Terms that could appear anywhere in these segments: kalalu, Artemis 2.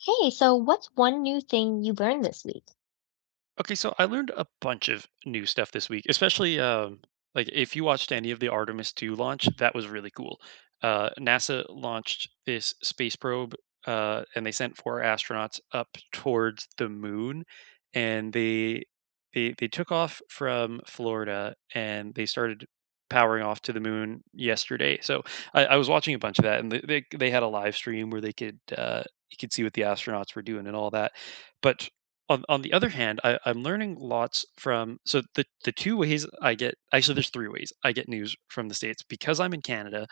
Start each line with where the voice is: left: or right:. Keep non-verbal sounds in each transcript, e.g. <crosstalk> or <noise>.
left: Hey, so what's one new thing you learned this week?
right: Okay, so I learned a bunch of new stuff this week, especially like if you watched any of the Artemis 2 launch, that was really cool. NASA launched this space probe and they sent four astronauts up towards the moon, and they took off from Florida and they started powering off to the moon yesterday. So I was watching a bunch of that, and they had a live stream where they could, you could see what the astronauts were doing and all that. But on the other hand, I'm learning lots from, so the two ways I get, actually there's three ways I get news from the states because I'm in Canada.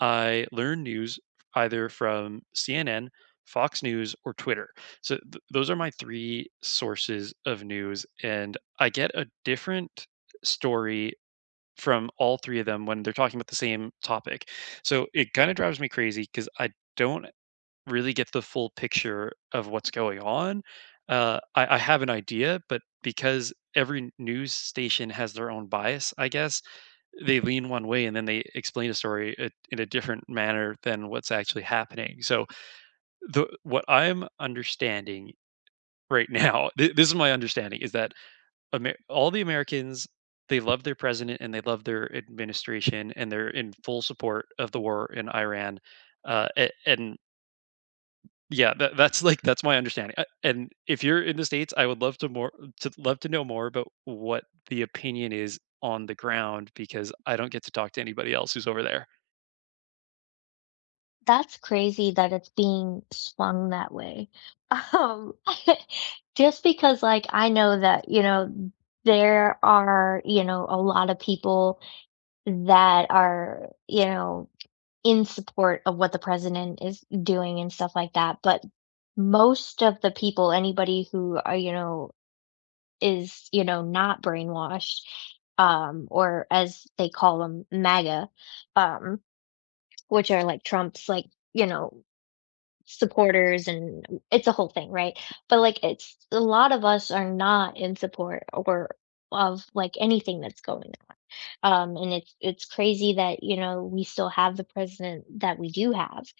right: I learn news either from CNN, Fox News, or Twitter. So those are my three sources of news, and I get a different story from all three of them when they're talking about the same topic. So it kind of drives me crazy because I don't really get the full picture of what's going on. I have an idea, but because every news station has their own bias, I guess they lean one way and then they explain a story in a different manner than what's actually happening. So the what I'm understanding right now, <laughs> this is my understanding, is that all the Americans, they love their president and they love their administration, and they're in full support of the war in Iran. And yeah, that that's my understanding, and if you're in the States, I would love to know more about what the opinion is on the ground because I don't get to talk to anybody else who's over there.
left: That's crazy that it's being swung that way. <laughs> Um, <laughs> just because like I know that, there are, a lot of people that are, in support of what the president is doing and stuff like that, but most of the people, anybody who are, is, not brainwashed, or as they call them, MAGA. um which are like Trump's like, you know, supporters, and it's a whole thing, right? But, like, it's a lot of us are not in support or of, like, anything that's going on. And it's crazy that, we still have the president that we do have,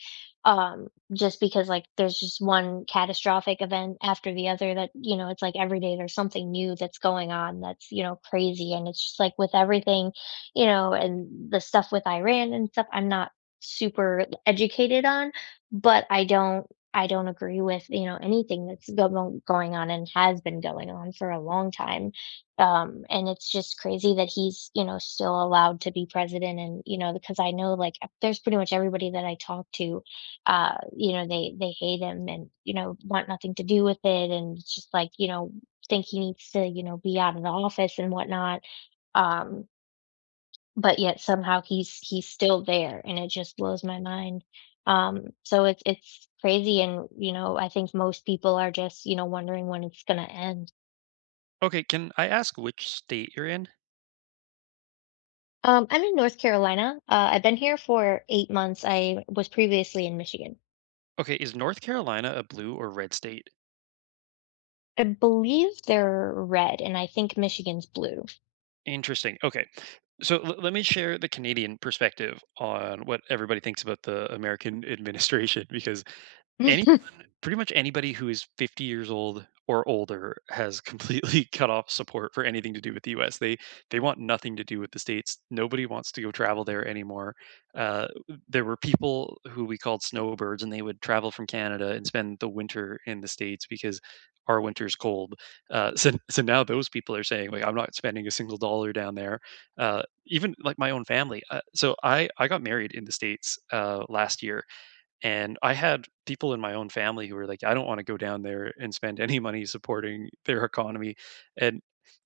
left: um, just because, like, there's just one catastrophic event after the other that, it's like every day there's something new that's going on that's, crazy, and it's just, like, with everything, and the stuff with Iran and stuff, I'm not super educated on, but I don't agree with, anything that's go going on and has been going on for a long time. And it's just crazy that he's, still allowed to be president and, because I know like there's pretty much everybody that I talk to, you know, they hate him and, want nothing to do with it, and it's just like, think he needs to, be out of the office and whatnot. Um, but yet somehow he's still there, and it just blows my mind. So it's crazy, and you know, I think most people are just, you know, wondering when it's going to end.
right: Okay, can I ask which state you're in?
left: I'm in North Carolina. I've been here for 8 months. I was previously in Michigan.
right: Okay, is North Carolina a blue or red state?
left: I believe they're red, and I think Michigan's blue.
right: Interesting. Okay. So let me share the Canadian perspective on what everybody thinks about the American <laughs> administration, because any
left: <laughs>
right: pretty much anybody who is 50 years old or older has completely <laughs> cut off support for anything to do with the U.S. They want nothing to do with the states. Nobody wants to go travel there anymore. Uh, there were people who we called snowbirds, and they would travel from Canada and spend the winter in the states because our winter's cold. <laughs> So now those people are saying, like, I'm not spending a single dollar down there. Uh, Even like my own family. So I got married in the states, last year, and I had people in my own family who were like, I don't want to go down there and spend any money supporting their economy. And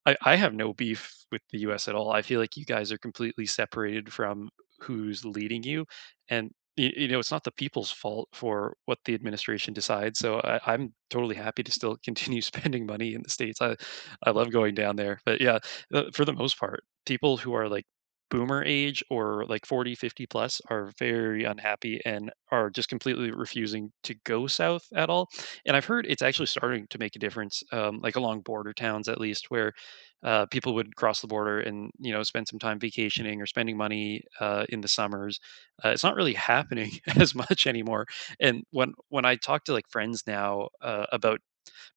right: I have no beef with the US at all. I feel like you guys are completely separated from who's leading you. And it's not the people's fault for what the administration decides. So I'm totally happy to still continue <laughs> spending money in the States. I love going down there. But yeah, for the most part, people who are like boomer age, or like 40, 50 plus, are very unhappy and are just completely refusing to go south at all. And I've heard it's actually starting to make a difference, like along border towns at least, where, people would cross the border and spend some time vacationing or spending money, in the summers. It's not really happening <laughs> as much anymore. And when I talk to, like, friends now, about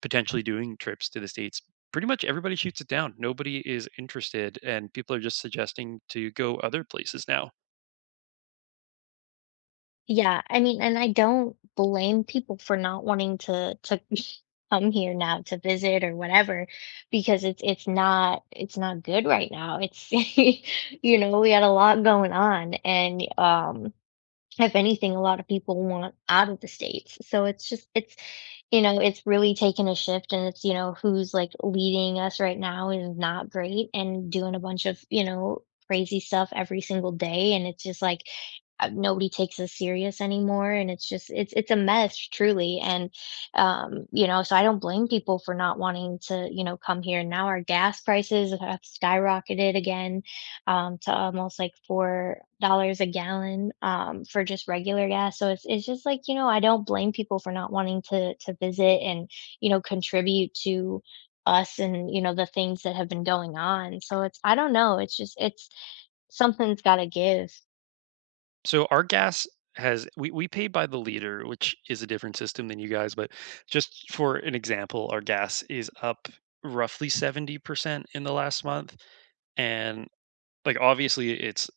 right: potentially doing trips to the states, pretty much everybody shoots it down. Nobody is interested, and people are just suggesting to go other places now.
left: Yeah, I mean, and I don't blame people for not wanting to <laughs> come here now to visit or whatever, because it's not, it's not good right now. It's, <laughs> you know, we had a lot going on, and if anything, a lot of people want out of the States. So it's just, it's, you know, it's really taken a shift, and it's, you know, who's like leading us right now is not great and doing a bunch of, you know, crazy stuff every single day. And it's just like, nobody takes us serious anymore, and it's just it's a mess truly. And you know, so I don't blame people for not wanting to, you know, come here now. Our gas prices have skyrocketed again, to almost like $4 a gallon, for just regular gas. So it's just like, you know, I don't blame people for not wanting to visit and, you know, contribute to us and, you know, the things that have been going on. So it's, I don't know, it's just it's something's got to give.
right: So our gas, we pay by the liter, which is a different system than you guys, but just for an example, our gas is up roughly 70% in the last month. And, like, obviously it's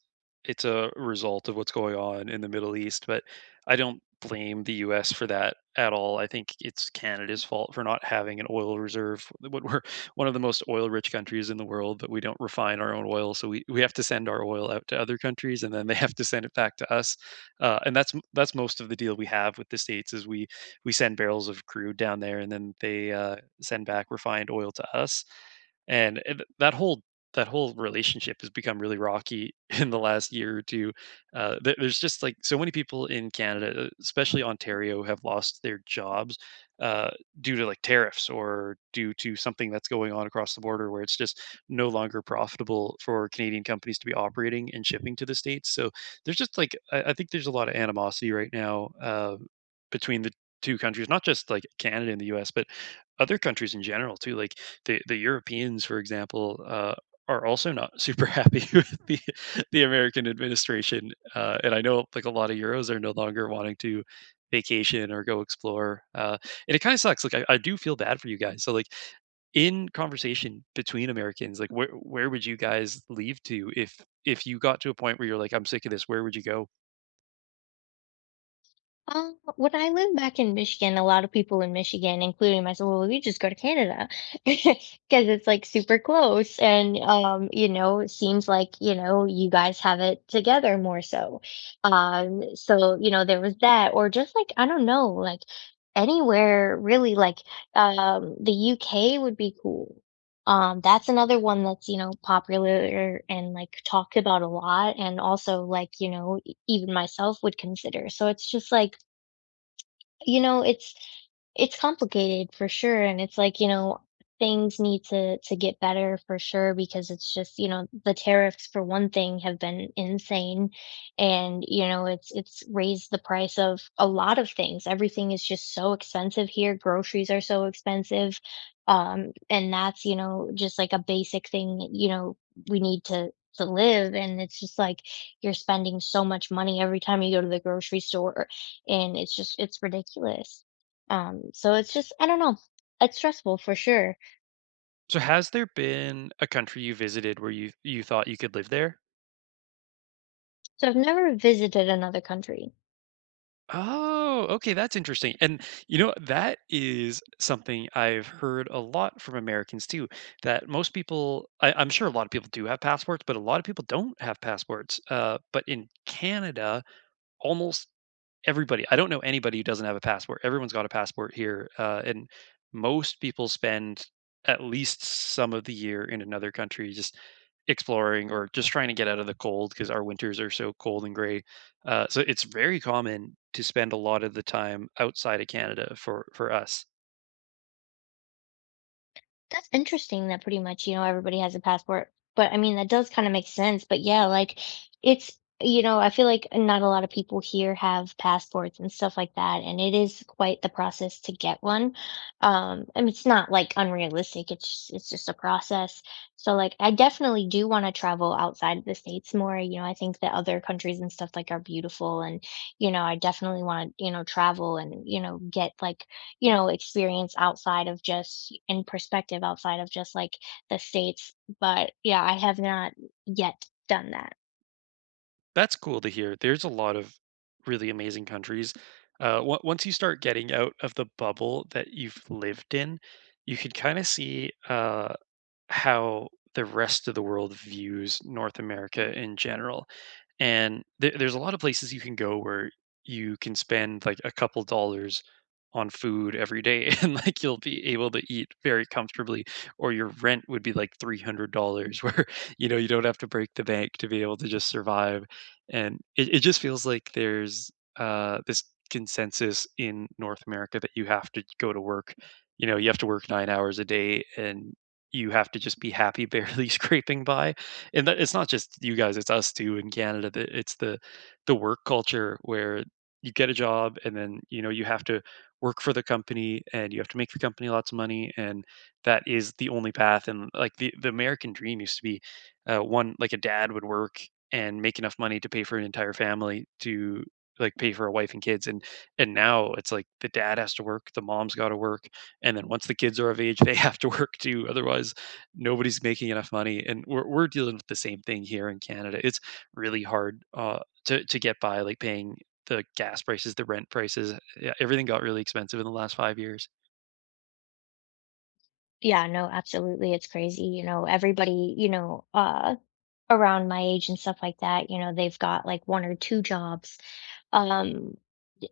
right: a result of what's going on in the Middle East, but I don't blame the US for that at all. I think it's Canada's fault for not having an oil reserve. <laughs> What We're one of the most oil rich countries in the world, but we don't refine our own oil. So we have to send our oil out to other countries, and then they <laughs> have to send it back to us. And that's most of the deal we have with the States, is we send barrels of crude down there, and then they, send back refined oil to us. And that whole relationship has become really rocky <laughs> in the last year or two. There's just, like, so many people in Canada, especially Ontario, have lost their jobs, uh, due to, like, tariffs, or due to something that's going on across the border, where it's just no longer profitable for Canadian companies to be operating and shipping to the States. So there's just, like, I think there's a lot of animosity right now, between the two countries. Not just, like, Canada and the US, but other countries in general too, like the Europeans, for example, are also not super happy <laughs> with the American administration. And I know, like, a lot of Euros are no longer wanting to vacation or go explore, and it kind of sucks. Like, I do feel bad for you guys. So, like, in conversation between Americans, like, where would you guys leave to? If you got to a point where you're like, I'm sick of this, where would you go?
left: When I lived back in Michigan, a lot of people in Michigan, including myself, well, we just go to Canada <laughs> because it's like super close, and you know, it seems like, you know, you guys have it together more so. So you know, there was that, or just like, I don't know, like anywhere really, like, the UK would be cool. That's another one that's, you know, popular and like talked about a lot, and also like, you know, even myself would consider. So it's just like, you know, it's complicated for sure, and it's like, you know, things need to get better for sure, because it's just, you know, the tariffs for one thing have been insane. And you know, it's raised the price of a lot of things. Everything is just so expensive here. Groceries are so expensive, and that's, you know, just like a basic thing, you know, we need to live. And it's just like, you're spending so much money every time you go to the grocery store, and it's just it's ridiculous. So it's just, I don't know. It's stressful for sure.
right: So, has there been a country you visited where you thought you could live there?
left: So I've never visited another country.
right: Oh, okay, that's interesting. And that is something I've heard a lot from Americans too. That most people, I'm sure a lot of people do have passports, but a lot of people don't have passports. But in Canada, almost everybody I don't know anybody who doesn't have a passport. Everyone's got a passport here, and most people spend at least some of the year in another country, just exploring, or just trying to get out of the cold because our winters are so cold and gray. So it's very common to spend a lot of the time outside of Canada for us.
left: That's interesting that pretty much, you know, everybody has a passport. But I mean, that does kind of make sense. But yeah, like, it's, you know, I feel like not a lot of people here have passports and stuff like that. And it is quite the process to get one. I mean, it's not like unrealistic. It's just a process. So like, I definitely do want to travel outside of the States more. You know, I think that other countries and stuff like are beautiful, and, you know, I definitely want to, you know, travel and, you know, get like, you know, experience outside of just in perspective outside of just, like, the States, but, yeah, I have not yet done that.
right: That's cool to hear. There's a lot of really amazing countries, once you start getting out of the bubble that you've lived in, you can kind of see, how the rest of the world views North America in general. And there's a lot of places you can go where you can spend, like, a couple dollars on food every day <laughs> and, like, you'll be able to eat very comfortably, or your rent would be, like, $300, where <laughs> you don't have to break the bank to be able to just survive. And it just feels like there's this consensus in North America that you have to go to work. You know you have to work 9 hours a day, and you have to just be happy barely <laughs> scraping by. And that, it's not just you guys, it's us too in Canada, that it's the work culture where you get a job, and then you have to work for the company, and you have to make the company lots of money. And that is the only path. And, like, the American dream used to be, one like, a dad would work and make enough money to pay for an entire family, to, like, pay for a wife and kids. And now it's like the dad has to work, the mom's got to work, and then once the kids are of age they <laughs> have to work too, otherwise nobody's making enough money. And we're dealing with the same thing here in Canada. It's really hard, to get by, like, paying the gas prices, the rent prices. Yeah, everything got really expensive in the last 5 years.
left: Yeah, no, absolutely, it's crazy, you know, everybody, you know, around my age and stuff like that, you know, they've got, like, 1 or 2 jobs, um,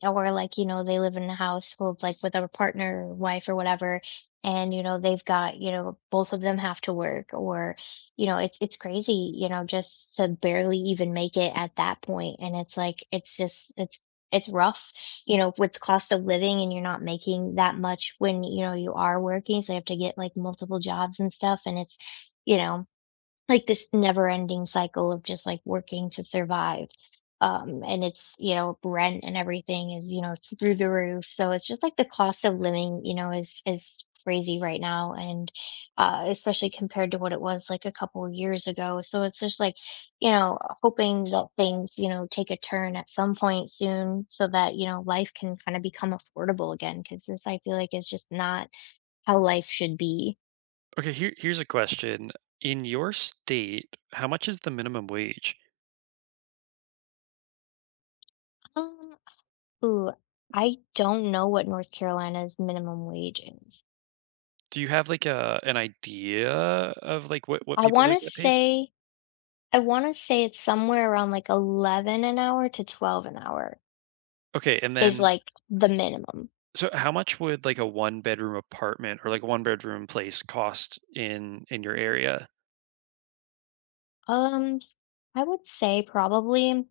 left: or like, you know, they live in a household like with a partner or wife or whatever, and you know, they've got, you know, both of them have to work or, you know, it's crazy, you know, just to barely even make it at that point. And it's like it's just it's rough, you know, with the cost of living, and you're not making that much when, you know, you are working. So you have to get like multiple jobs and stuff. And it's, you know, like this never ending cycle of just like working to survive. And it's, you know, rent and everything is, you know, through the roof. So it's just like the cost of living, you know, is crazy right now. And especially compared to what it was like a couple of years ago. So it's just like, you know, hoping that things, you know, take a turn at some point soon, so that, you know, life can kind of become affordable again, because this, I feel like, is just not how life should be.
right: Okay, here's a question. In your state, how much is the minimum wage?
left: Um, Ooh, I don't know what North Carolina's minimum wage is.
right: Do you have like a an idea of, like, what
left: I
right: people
left: want
right: would
left: to
right: get paid?
left: say I want to say it's somewhere around like 11 an hour to 12 an hour
right: Okay, and
left: is
right: then,
left: like the minimum.
right: so how much would, like, a one bedroom apartment, or like a one bedroom place cost in your area?
left: Um, I would say probably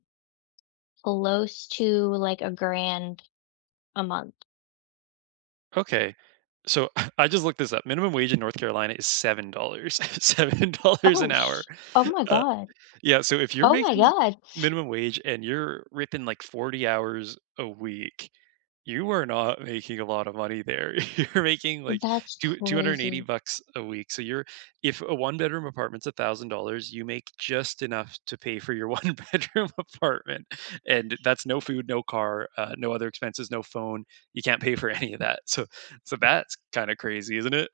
left: close to like a grand a month.
right: Okay. So, <laughs> I just looked this up. Minimum wage in North Carolina is $7 dollars. <laughs> $7
left: Oh,
right: an hour.
left: sh, oh my
right: uh,
left: God.
right: Yeah, so if you're
left: Oh my
right: making
left: God.
right: minimum wage and you're ripping, like, 40 hours a week, you are not making a lot of money there. <laughs> You're making, like,
left: That's
right: 280
left: crazy.
right: bucks a week. So you're if a one bedroom apartment's $1,000, you make just enough to pay for your one <laughs> bedroom apartment. And that's no food, no car, no other expenses, no phone. You can't pay for any of that. So that's kind of crazy, isn't it?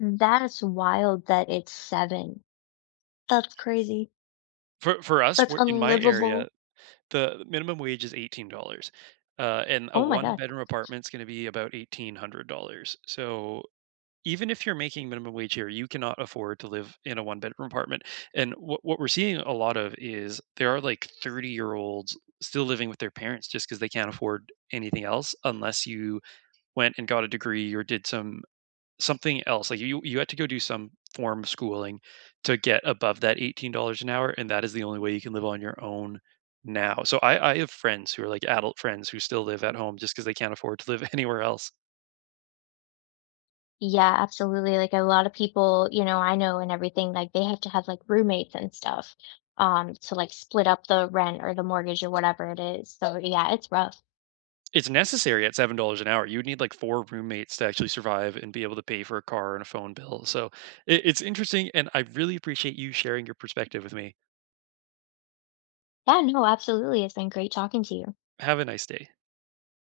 left: That is wild that it's seven. That's crazy.
right: For us,
left: That's
right: we're, in my
left: unlivable.
right: area, the minimum wage is $18, and a
left: Oh my God.
right: one-bedroom apartment's gonna be about $1,800. So, even if you're making minimum wage here, you cannot afford to live in a one-bedroom apartment. And what we're seeing a lot of is, there are, like, 30-year-olds still living with their parents just because they can't afford anything else, unless you went and got a degree or did something else. Like, you had to go do some form of schooling to get above that $18 an hour, and that is the only way you can live on your own now. So I have friends who are, like, adult friends who still live at home just because they can't afford to live <laughs> anywhere else.
left: Yeah, absolutely. Like a lot of people, you know, I know and everything, like they have to have like roommates and stuff, to like split up the rent or the mortgage or whatever it is. So yeah, it's rough.
right: It's necessary at $7 an hour. You would need, like, 4 roommates to actually survive and be able to pay for a car and a phone bill. So, it's interesting, and I really appreciate you sharing your perspective with me.
left: Yeah, no, absolutely. It's been great talking to you.
right: Have a nice day.